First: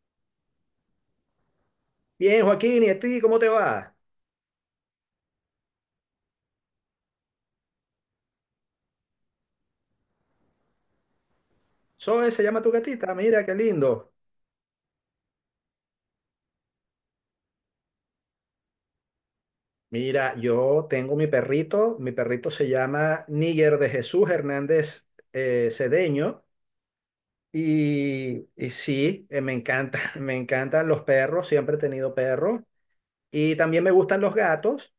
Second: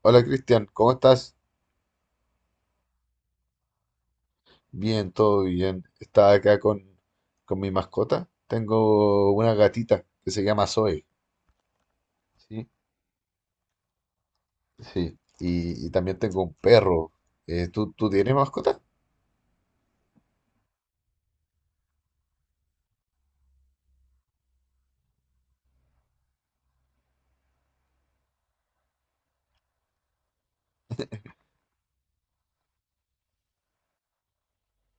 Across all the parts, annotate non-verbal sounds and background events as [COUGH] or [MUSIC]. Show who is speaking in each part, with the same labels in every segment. Speaker 1: Hola Cristian, ¿cómo estás?
Speaker 2: Bien, Joaquín, ¿y a ti cómo te va?
Speaker 1: Bien, todo bien. Estaba acá con mi mascota. Tengo una gatita que se llama Zoe,
Speaker 2: Zoe se llama
Speaker 1: ¿sí?
Speaker 2: tu gatita, mira qué lindo.
Speaker 1: Sí. Y también tengo un perro. ¿Tú tienes mascota?
Speaker 2: Mira, yo tengo mi perrito se llama Níger de Jesús Hernández, Cedeño. Y sí, me encanta, [LAUGHS] me encantan los perros, siempre he tenido perros, y también me gustan los gatos,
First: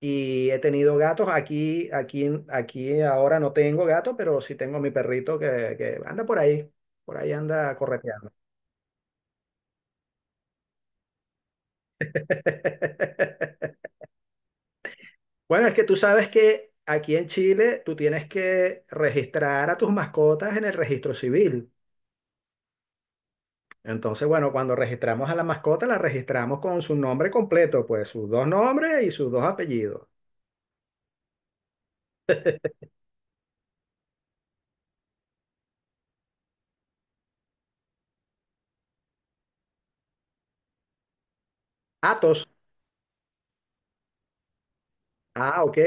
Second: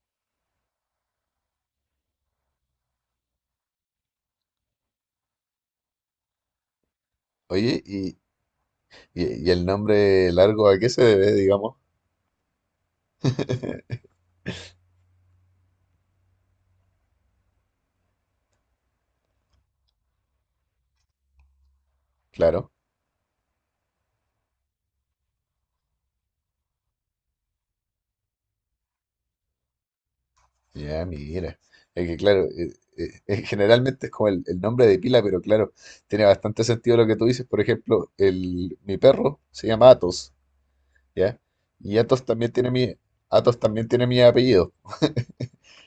Speaker 2: y he tenido gatos aquí. Ahora no tengo gato, pero sí tengo mi perrito que anda por ahí anda
Speaker 1: Oye, y,
Speaker 2: correteando.
Speaker 1: y- y el nombre largo a qué se debe, digamos?
Speaker 2: [LAUGHS]
Speaker 1: [LAUGHS]
Speaker 2: Bueno, es que tú sabes que aquí en Chile tú tienes que registrar a tus mascotas en el registro civil.
Speaker 1: Claro.
Speaker 2: Entonces, bueno, cuando registramos a la mascota, la registramos con su nombre completo, pues sus dos nombres y sus dos apellidos.
Speaker 1: Ya, mira. Es que claro, generalmente es como el nombre de pila, pero claro, tiene bastante sentido lo que tú dices. Por ejemplo, mi perro se llama Atos. ¿Ya? Y Athos
Speaker 2: Atos.
Speaker 1: también tiene mi, Athos también tiene mi apellido.
Speaker 2: Ah, ok.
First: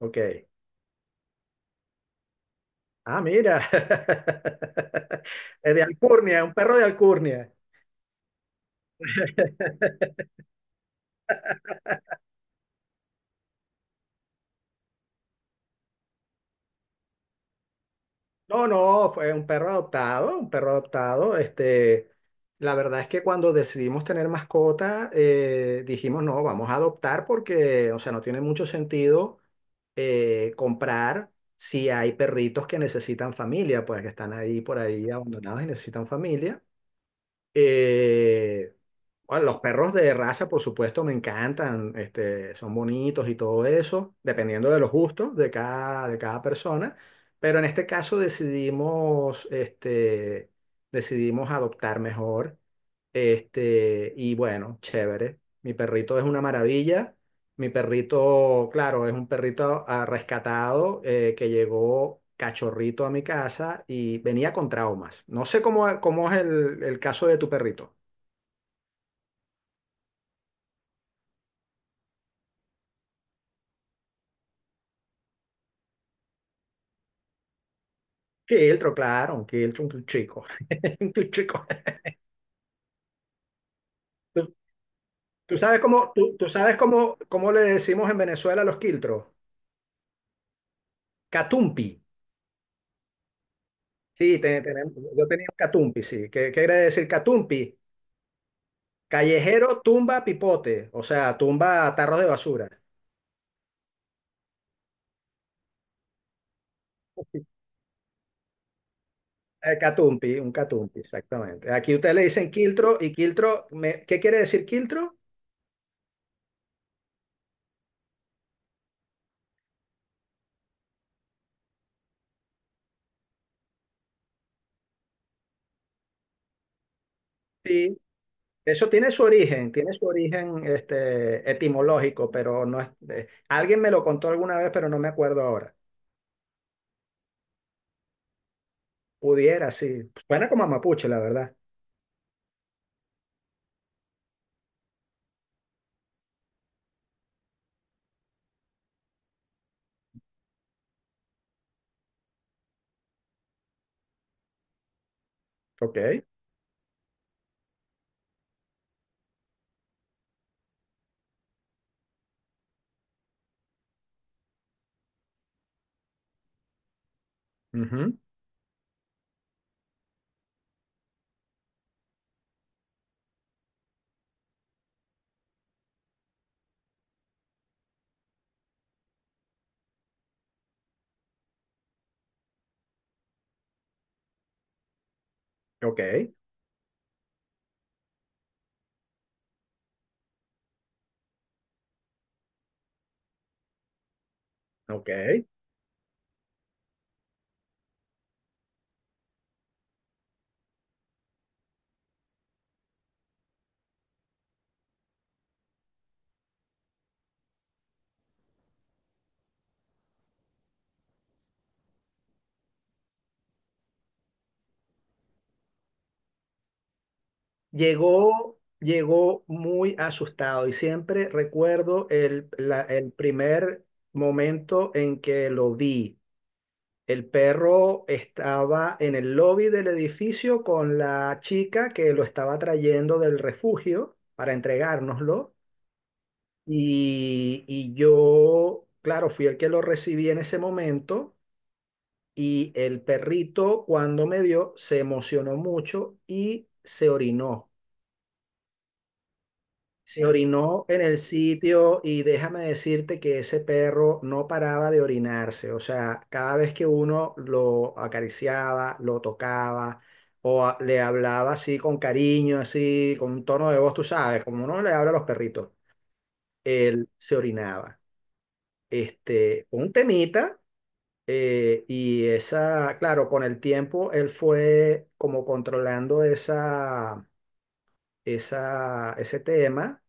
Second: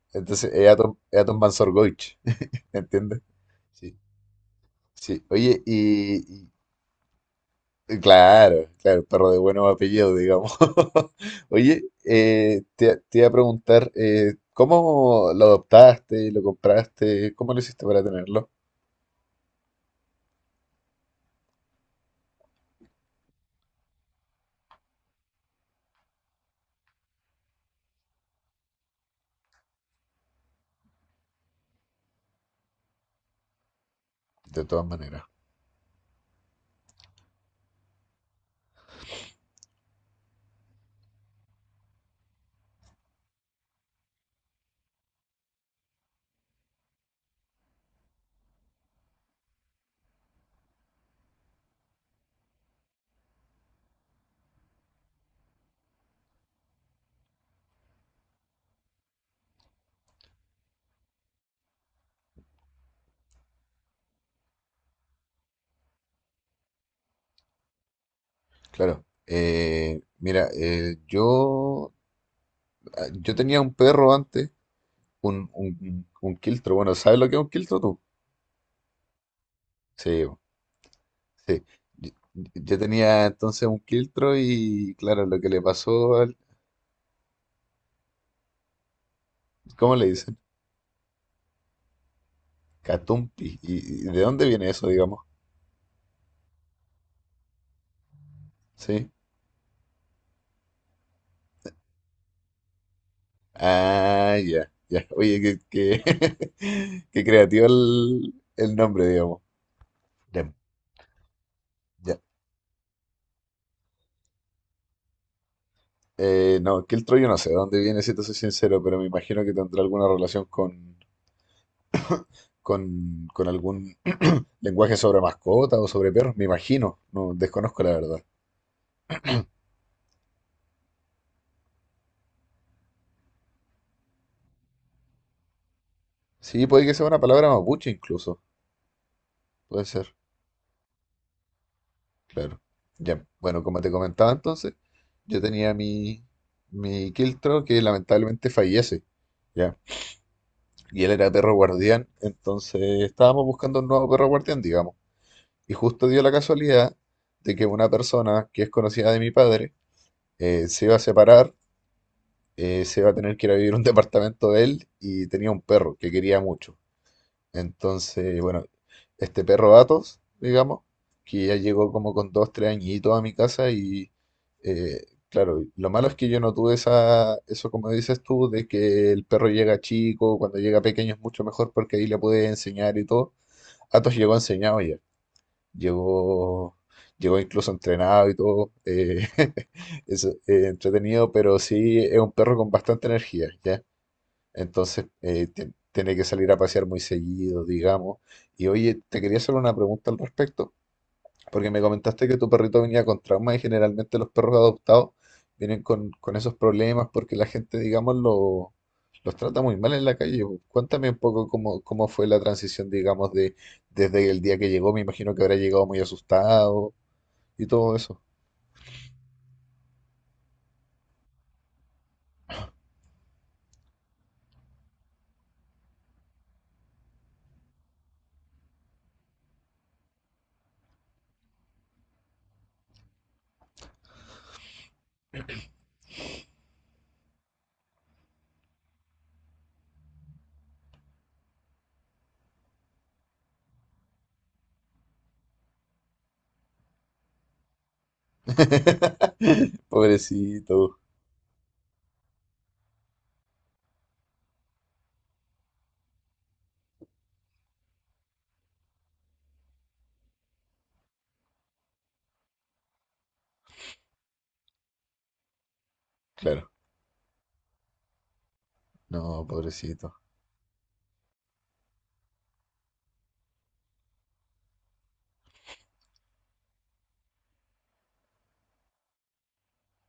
Speaker 2: Ok.
Speaker 1: Entonces es Athos Mansorgoich. [LAUGHS] ¿me ¿entiendes?
Speaker 2: Ah, mira.
Speaker 1: Sí,
Speaker 2: [LAUGHS]
Speaker 1: sí. Oye,
Speaker 2: Es de alcurnia, un perro de alcurnia.
Speaker 1: claro, claro, perro de buenos apellidos, digamos. [LAUGHS] Oye, te iba a preguntar, ¿cómo lo adoptaste, lo compraste? ¿Cómo lo hiciste para tenerlo?
Speaker 2: No, no, fue un perro adoptado, un perro adoptado. Este, la verdad es que cuando decidimos tener mascota, dijimos, no, vamos a adoptar porque, o sea, no tiene mucho sentido comprar si hay perritos que necesitan familia, pues que están ahí
Speaker 1: De
Speaker 2: por
Speaker 1: todas
Speaker 2: ahí
Speaker 1: maneras,
Speaker 2: abandonados y necesitan familia. Eh, bueno, los perros de raza, por supuesto, me encantan, este, son bonitos y todo eso, dependiendo de los gustos de cada persona, pero en este caso decidimos, este, decidimos adoptar mejor. Este, y bueno, chévere. Mi perrito es una maravilla. Mi perrito, claro, es un perrito ah, rescatado, que llegó cachorrito a mi casa y venía con traumas. No sé cómo, cómo es el caso de tu perrito.
Speaker 1: claro. Mira, yo tenía un perro antes, un quiltro. Bueno, ¿sabes lo que es un quiltro tú?
Speaker 2: Quiltro, claro, un quiltro, un
Speaker 1: Sí,
Speaker 2: chico. [LAUGHS] Un
Speaker 1: sí.
Speaker 2: chico.
Speaker 1: Yo, yo tenía entonces un quiltro
Speaker 2: ¿Tú,
Speaker 1: y claro, lo que
Speaker 2: tú
Speaker 1: le
Speaker 2: sabes cómo,
Speaker 1: pasó
Speaker 2: tú,
Speaker 1: al.
Speaker 2: tú sabes cómo, cómo le decimos en Venezuela a los quiltros?
Speaker 1: ¿Cómo le dicen?
Speaker 2: Catumpi.
Speaker 1: Catumpi. ¿Y de
Speaker 2: Sí,
Speaker 1: dónde viene eso, digamos?
Speaker 2: yo tenía un catumpi, sí. ¿Qué, qué quiere decir catumpi?
Speaker 1: Sí.
Speaker 2: Callejero tumba pipote, o sea, tumba tarros de basura.
Speaker 1: Ah, ya, ya. Oye, [LAUGHS] qué creativo el nombre, digamos.
Speaker 2: Catumpi, un
Speaker 1: Ya,
Speaker 2: catumpi, exactamente. Aquí ustedes
Speaker 1: ya.
Speaker 2: le dicen quiltro y quiltro, ¿qué quiere decir quiltro?
Speaker 1: No, quiltro yo no sé de dónde viene, si te soy sincero, pero me imagino que tendrá alguna relación con algún [CLEARS THROAT] lenguaje sobre mascotas o sobre perros, me imagino. No, desconozco la
Speaker 2: Sí,
Speaker 1: verdad.
Speaker 2: eso tiene su origen este, etimológico, pero no es... alguien me lo contó alguna vez, pero no me acuerdo ahora.
Speaker 1: Sí, puede que sea una palabra mapuche incluso.
Speaker 2: Pudiera,
Speaker 1: Puede
Speaker 2: sí.
Speaker 1: ser,
Speaker 2: Suena como a mapuche, la verdad.
Speaker 1: claro. Ya, bueno, como te comentaba entonces, yo tenía mi Kiltro que lamentablemente fallece, ya. Y él era perro guardián, entonces estábamos buscando un nuevo perro guardián, digamos. Y
Speaker 2: Ok,
Speaker 1: justo dio la casualidad de que una persona que es conocida de mi padre, se iba a separar, se iba a tener que ir a vivir a un [LAUGHS] departamento de él y tenía un perro que quería mucho.
Speaker 2: ujú,
Speaker 1: Entonces, bueno, este perro Atos, digamos, que ya llegó como con 2, 3 añitos a mi casa y, eh, claro, lo malo es que yo no tuve eso, como dices tú, de que el perro llega chico, cuando llega pequeño es mucho mejor porque ahí le puedes enseñar y todo. Atos llegó enseñado ya,
Speaker 2: ok,
Speaker 1: llegó, llegó incluso entrenado y todo. [LAUGHS] Es, eh, Entretenido, pero sí es un perro con bastante energía, ¿ya? Entonces,
Speaker 2: ok.
Speaker 1: tiene que salir a pasear muy seguido, digamos. Y oye, te quería hacer una pregunta al respecto, porque me comentaste que tu perrito venía con trauma y generalmente los perros adoptados vienen con esos problemas porque la gente, digamos, los trata muy mal en la calle. Cuéntame un poco cómo fue la transición, digamos, desde el día que llegó. Me imagino que habrá llegado muy asustado y todo eso.
Speaker 2: Llegó, llegó muy asustado y siempre recuerdo el primer momento en que lo vi. El perro estaba en el lobby del edificio con la chica que lo estaba trayendo del refugio para entregárnoslo, y yo, claro, fui el que lo recibí en ese momento, y el perrito cuando me vio se emocionó mucho y se orinó.
Speaker 1: [LAUGHS]
Speaker 2: Se
Speaker 1: Pobrecito.
Speaker 2: orinó en el sitio y déjame decirte que ese perro no paraba de orinarse. O sea, cada vez que uno lo acariciaba, lo tocaba o le hablaba así con cariño, así con un tono de voz, tú sabes, como uno le habla a los perritos,
Speaker 1: Claro,
Speaker 2: él se orinaba.
Speaker 1: no,
Speaker 2: Este, un
Speaker 1: pobrecito.
Speaker 2: temita, y esa, claro, con el tiempo él fue como controlando ese tema,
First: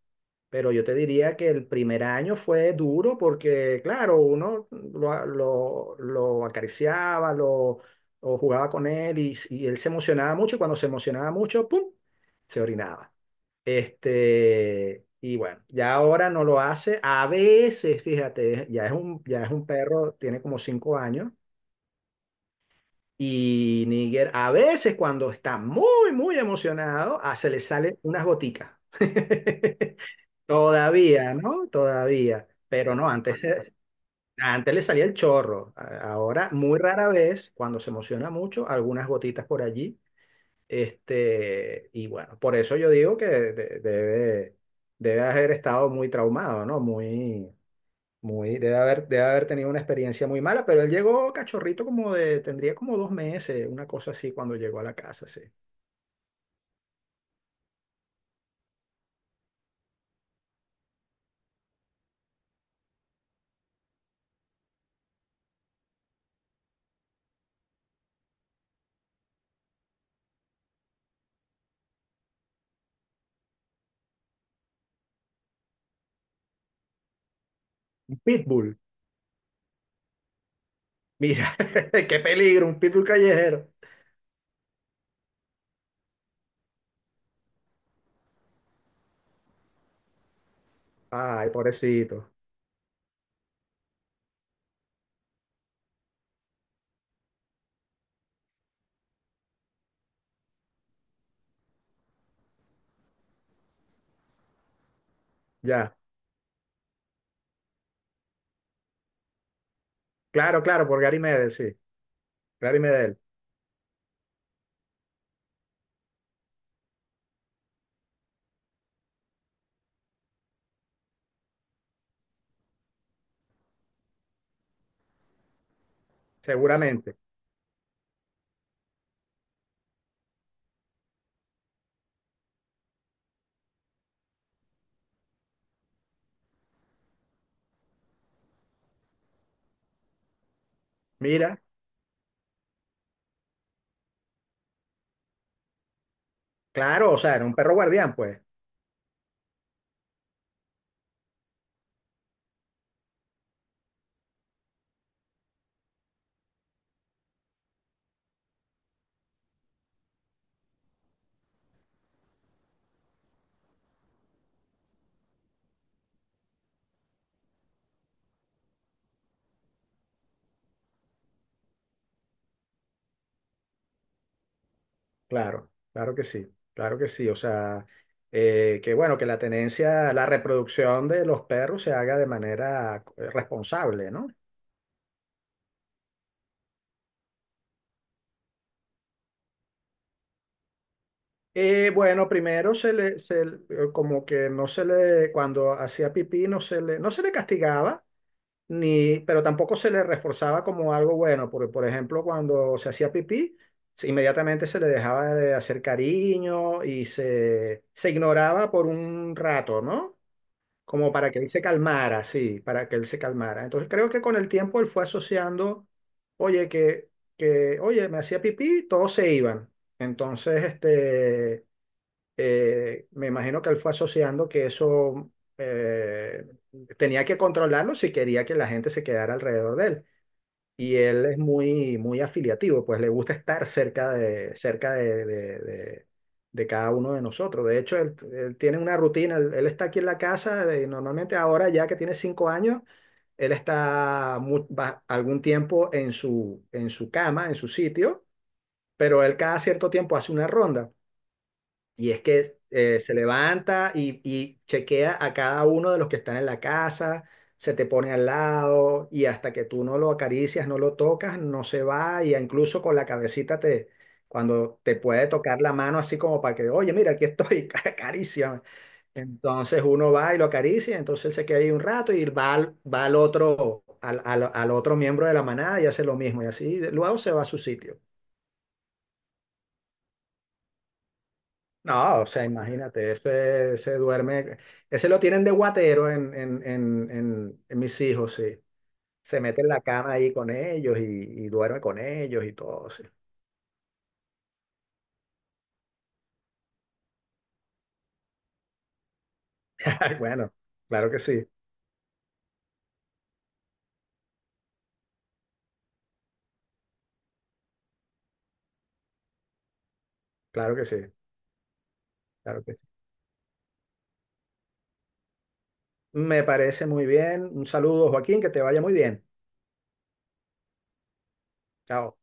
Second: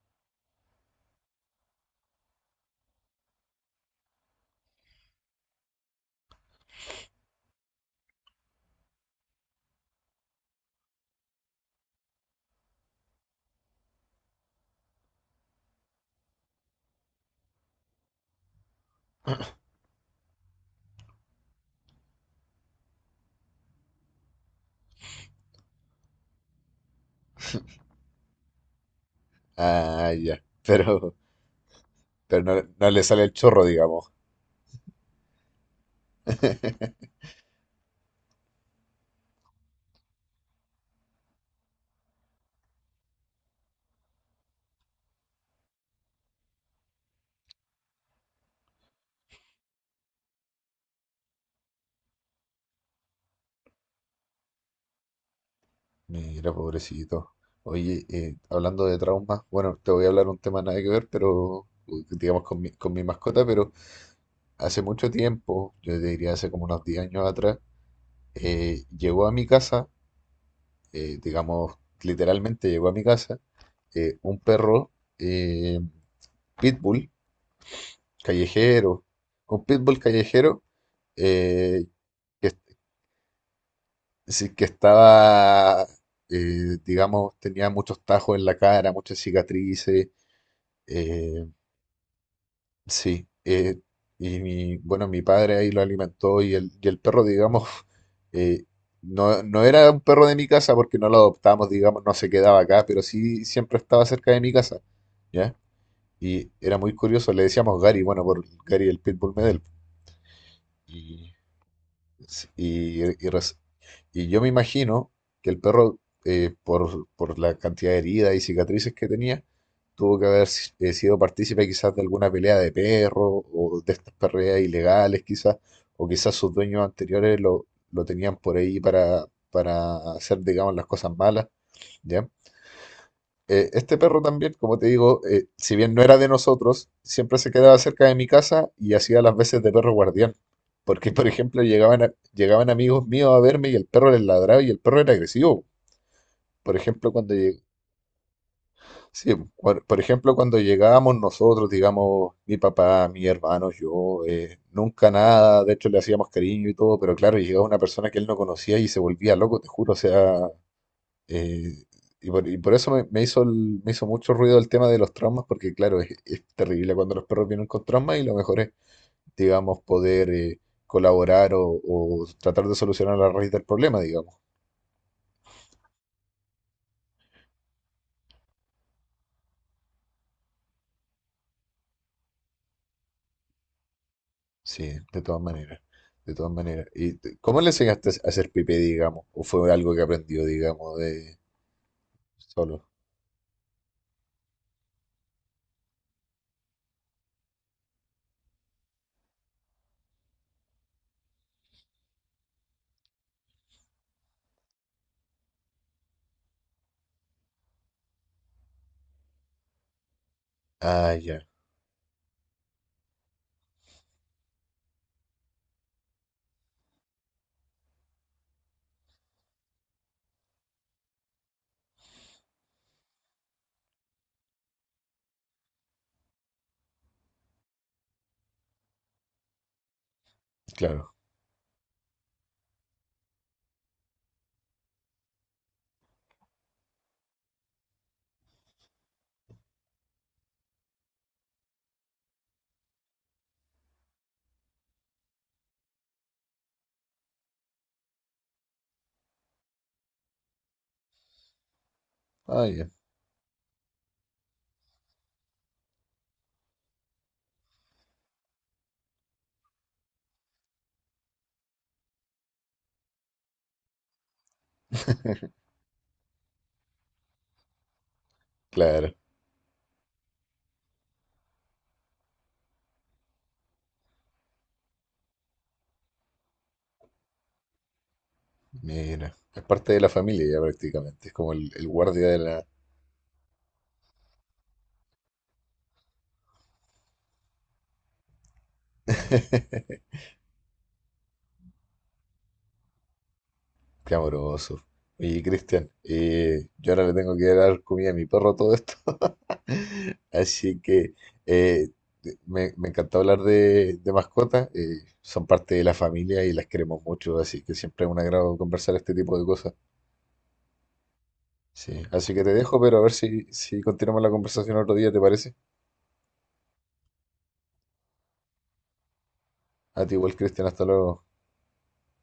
Speaker 2: pero yo te diría que el primer año fue duro porque, claro, uno lo acariciaba, lo, o jugaba con él, y él se emocionaba mucho, y cuando se emocionaba mucho, ¡pum!, se orinaba. Este, y bueno, ya ahora no lo hace. A veces, fíjate, ya es un perro, tiene como cinco años. Y Níger, a veces cuando está muy, muy emocionado, ah, se le salen unas goticas. [LAUGHS]
Speaker 1: Ah, ya. Pero...
Speaker 2: Todavía, ¿no?
Speaker 1: pero
Speaker 2: Todavía.
Speaker 1: no, no
Speaker 2: Pero
Speaker 1: le
Speaker 2: no,
Speaker 1: sale el
Speaker 2: antes,
Speaker 1: chorro, digamos.
Speaker 2: Antes le salía el chorro. Ahora, muy rara
Speaker 1: [LAUGHS]
Speaker 2: vez, cuando se emociona mucho, algunas gotitas por allí. Este, y bueno, por eso yo digo que debe, debe haber estado muy traumado, ¿no? Muy, muy, debe haber tenido una experiencia muy mala, pero él llegó cachorrito como de, tendría como dos meses, una cosa así, cuando llegó a la casa, sí.
Speaker 1: Mira, pobrecito. Oye, hablando de traumas, bueno, te voy a hablar un tema nada que ver, pero digamos con mi mascota, pero hace mucho tiempo, yo te diría hace como unos 10 años atrás, llegó a mi casa, digamos, literalmente llegó a mi casa, un perro, eh, pitbull
Speaker 2: Un pitbull,
Speaker 1: callejero, un pitbull callejero,
Speaker 2: mira,
Speaker 1: eh,
Speaker 2: [LAUGHS] qué
Speaker 1: que,
Speaker 2: peligro, un pitbull callejero.
Speaker 1: es decir, que estaba, digamos, tenía muchos tajos en la cara, muchas cicatrices. eh,
Speaker 2: Ay, pobrecito.
Speaker 1: sí. Y bueno, mi padre ahí lo alimentó. Y el perro, digamos, [LAUGHS] eh, no, no era un perro de mi casa porque no lo adoptamos, digamos, no se quedaba acá, pero sí siempre estaba cerca de mi casa, ¿ya?
Speaker 2: Ya.
Speaker 1: Y era muy curioso, le decíamos Gary, bueno, por Gary el Pitbull Medel.
Speaker 2: Claro, claro, por Gary Medel, sí.
Speaker 1: Sí.
Speaker 2: Gary
Speaker 1: Y,
Speaker 2: Medel,
Speaker 1: y res- y yo me imagino que el perro, por la cantidad de heridas y cicatrices que tenía, tuvo que haber sido partícipe quizás de alguna pelea de perro o de estas perreras ilegales quizás, o quizás sus dueños
Speaker 2: seguramente.
Speaker 1: anteriores lo tenían por ahí para hacer, digamos, las cosas malas, ¿ya? Este perro también, como te digo, si bien no era de nosotros, siempre se quedaba cerca de mi casa y hacía las veces de perro guardián. Porque, por
Speaker 2: Mira,
Speaker 1: ejemplo, llegaban amigos míos a verme y el perro les ladraba y el perro era agresivo. Por ejemplo,
Speaker 2: claro, o
Speaker 1: cuando
Speaker 2: sea, era un
Speaker 1: lleg-
Speaker 2: perro guardián, pues.
Speaker 1: Sí, por ejemplo, cuando llegábamos nosotros, digamos, mi papá, mi hermano, yo, nunca nada, de hecho le hacíamos cariño y todo, pero claro, llegaba una persona que él no conocía y se volvía loco, te juro, o sea. Eh, y, por, y por eso me hizo mucho ruido el tema de los traumas, porque claro, es terrible cuando los perros vienen con traumas, y lo mejor es, digamos, poder colaborar o tratar de solucionar la raíz del problema, digamos.
Speaker 2: Claro, claro que sí, claro que sí. O sea, que bueno, que la tenencia, la reproducción de los perros se haga de manera, responsable, ¿no?
Speaker 1: Sí, de todas maneras, de todas maneras. Cómo le enseñaste a hacer pipí, digamos? ¿O fue algo que aprendió, digamos, de
Speaker 2: Bueno, primero
Speaker 1: solo?
Speaker 2: como que no se le, cuando hacía pipí, no se le, no se le castigaba. Ni, pero tampoco se le reforzaba como algo bueno, porque por ejemplo cuando se hacía pipí, inmediatamente se le dejaba de hacer cariño y se ignoraba por un rato, ¿no? Como
Speaker 1: Ah,
Speaker 2: para que
Speaker 1: ya,
Speaker 2: él se calmara, sí, para que él se calmara. Entonces creo que con el tiempo él fue asociando, oye, que oye, me hacía pipí, todos se iban. Entonces, este, me imagino que él fue asociando que eso, eh, tenía que controlarlo si quería que la gente se quedara alrededor de él. Y
Speaker 1: claro.
Speaker 2: él es muy, muy afiliativo, pues le gusta estar cerca de, de cada uno de nosotros. De hecho, él tiene una rutina, él está aquí en la casa y normalmente ahora ya que tiene cinco años, él está algún tiempo en su cama, en su sitio, pero él cada cierto tiempo hace una ronda. Y es que
Speaker 1: Ah, ya,
Speaker 2: se levanta y chequea a cada uno de los que están en la casa, se te pone al lado y hasta que tú no lo acaricias, no lo tocas, no se va, y incluso con la cabecita te, cuando te puede
Speaker 1: [LAUGHS]
Speaker 2: tocar la mano así como para que, oye, mira, aquí estoy, [LAUGHS] acaríciame.
Speaker 1: claro.
Speaker 2: Entonces uno va y lo acaricia, entonces se queda ahí un rato y va al otro, al otro miembro de la manada, y hace lo mismo, y así luego se va a su sitio.
Speaker 1: Mira, es parte de la familia ya prácticamente, es como el
Speaker 2: No, o
Speaker 1: guardia de
Speaker 2: sea,
Speaker 1: la.
Speaker 2: imagínate, ese duerme, ese lo tienen de guatero en mis hijos, sí. Se mete en la
Speaker 1: [LAUGHS]
Speaker 2: cama ahí con ellos y duerme con ellos y todo, sí.
Speaker 1: Qué amoroso. Y, Cristian, yo ahora le tengo que dar comida a mi perro, todo esto. [LAUGHS]
Speaker 2: [LAUGHS] Bueno,
Speaker 1: Así
Speaker 2: claro
Speaker 1: que
Speaker 2: que sí,
Speaker 1: eh, me encantó hablar de mascotas. Son parte de la familia y las queremos mucho, así que siempre es un agrado conversar este tipo de cosas.
Speaker 2: claro que sí,
Speaker 1: Sí, así que te
Speaker 2: claro que
Speaker 1: dejo,
Speaker 2: sí.
Speaker 1: pero a ver si continuamos la conversación otro día, ¿te parece?
Speaker 2: Me parece muy bien. Un saludo, Joaquín, que te vaya muy bien.
Speaker 1: A ti igual, Cristian, hasta luego.
Speaker 2: Chao.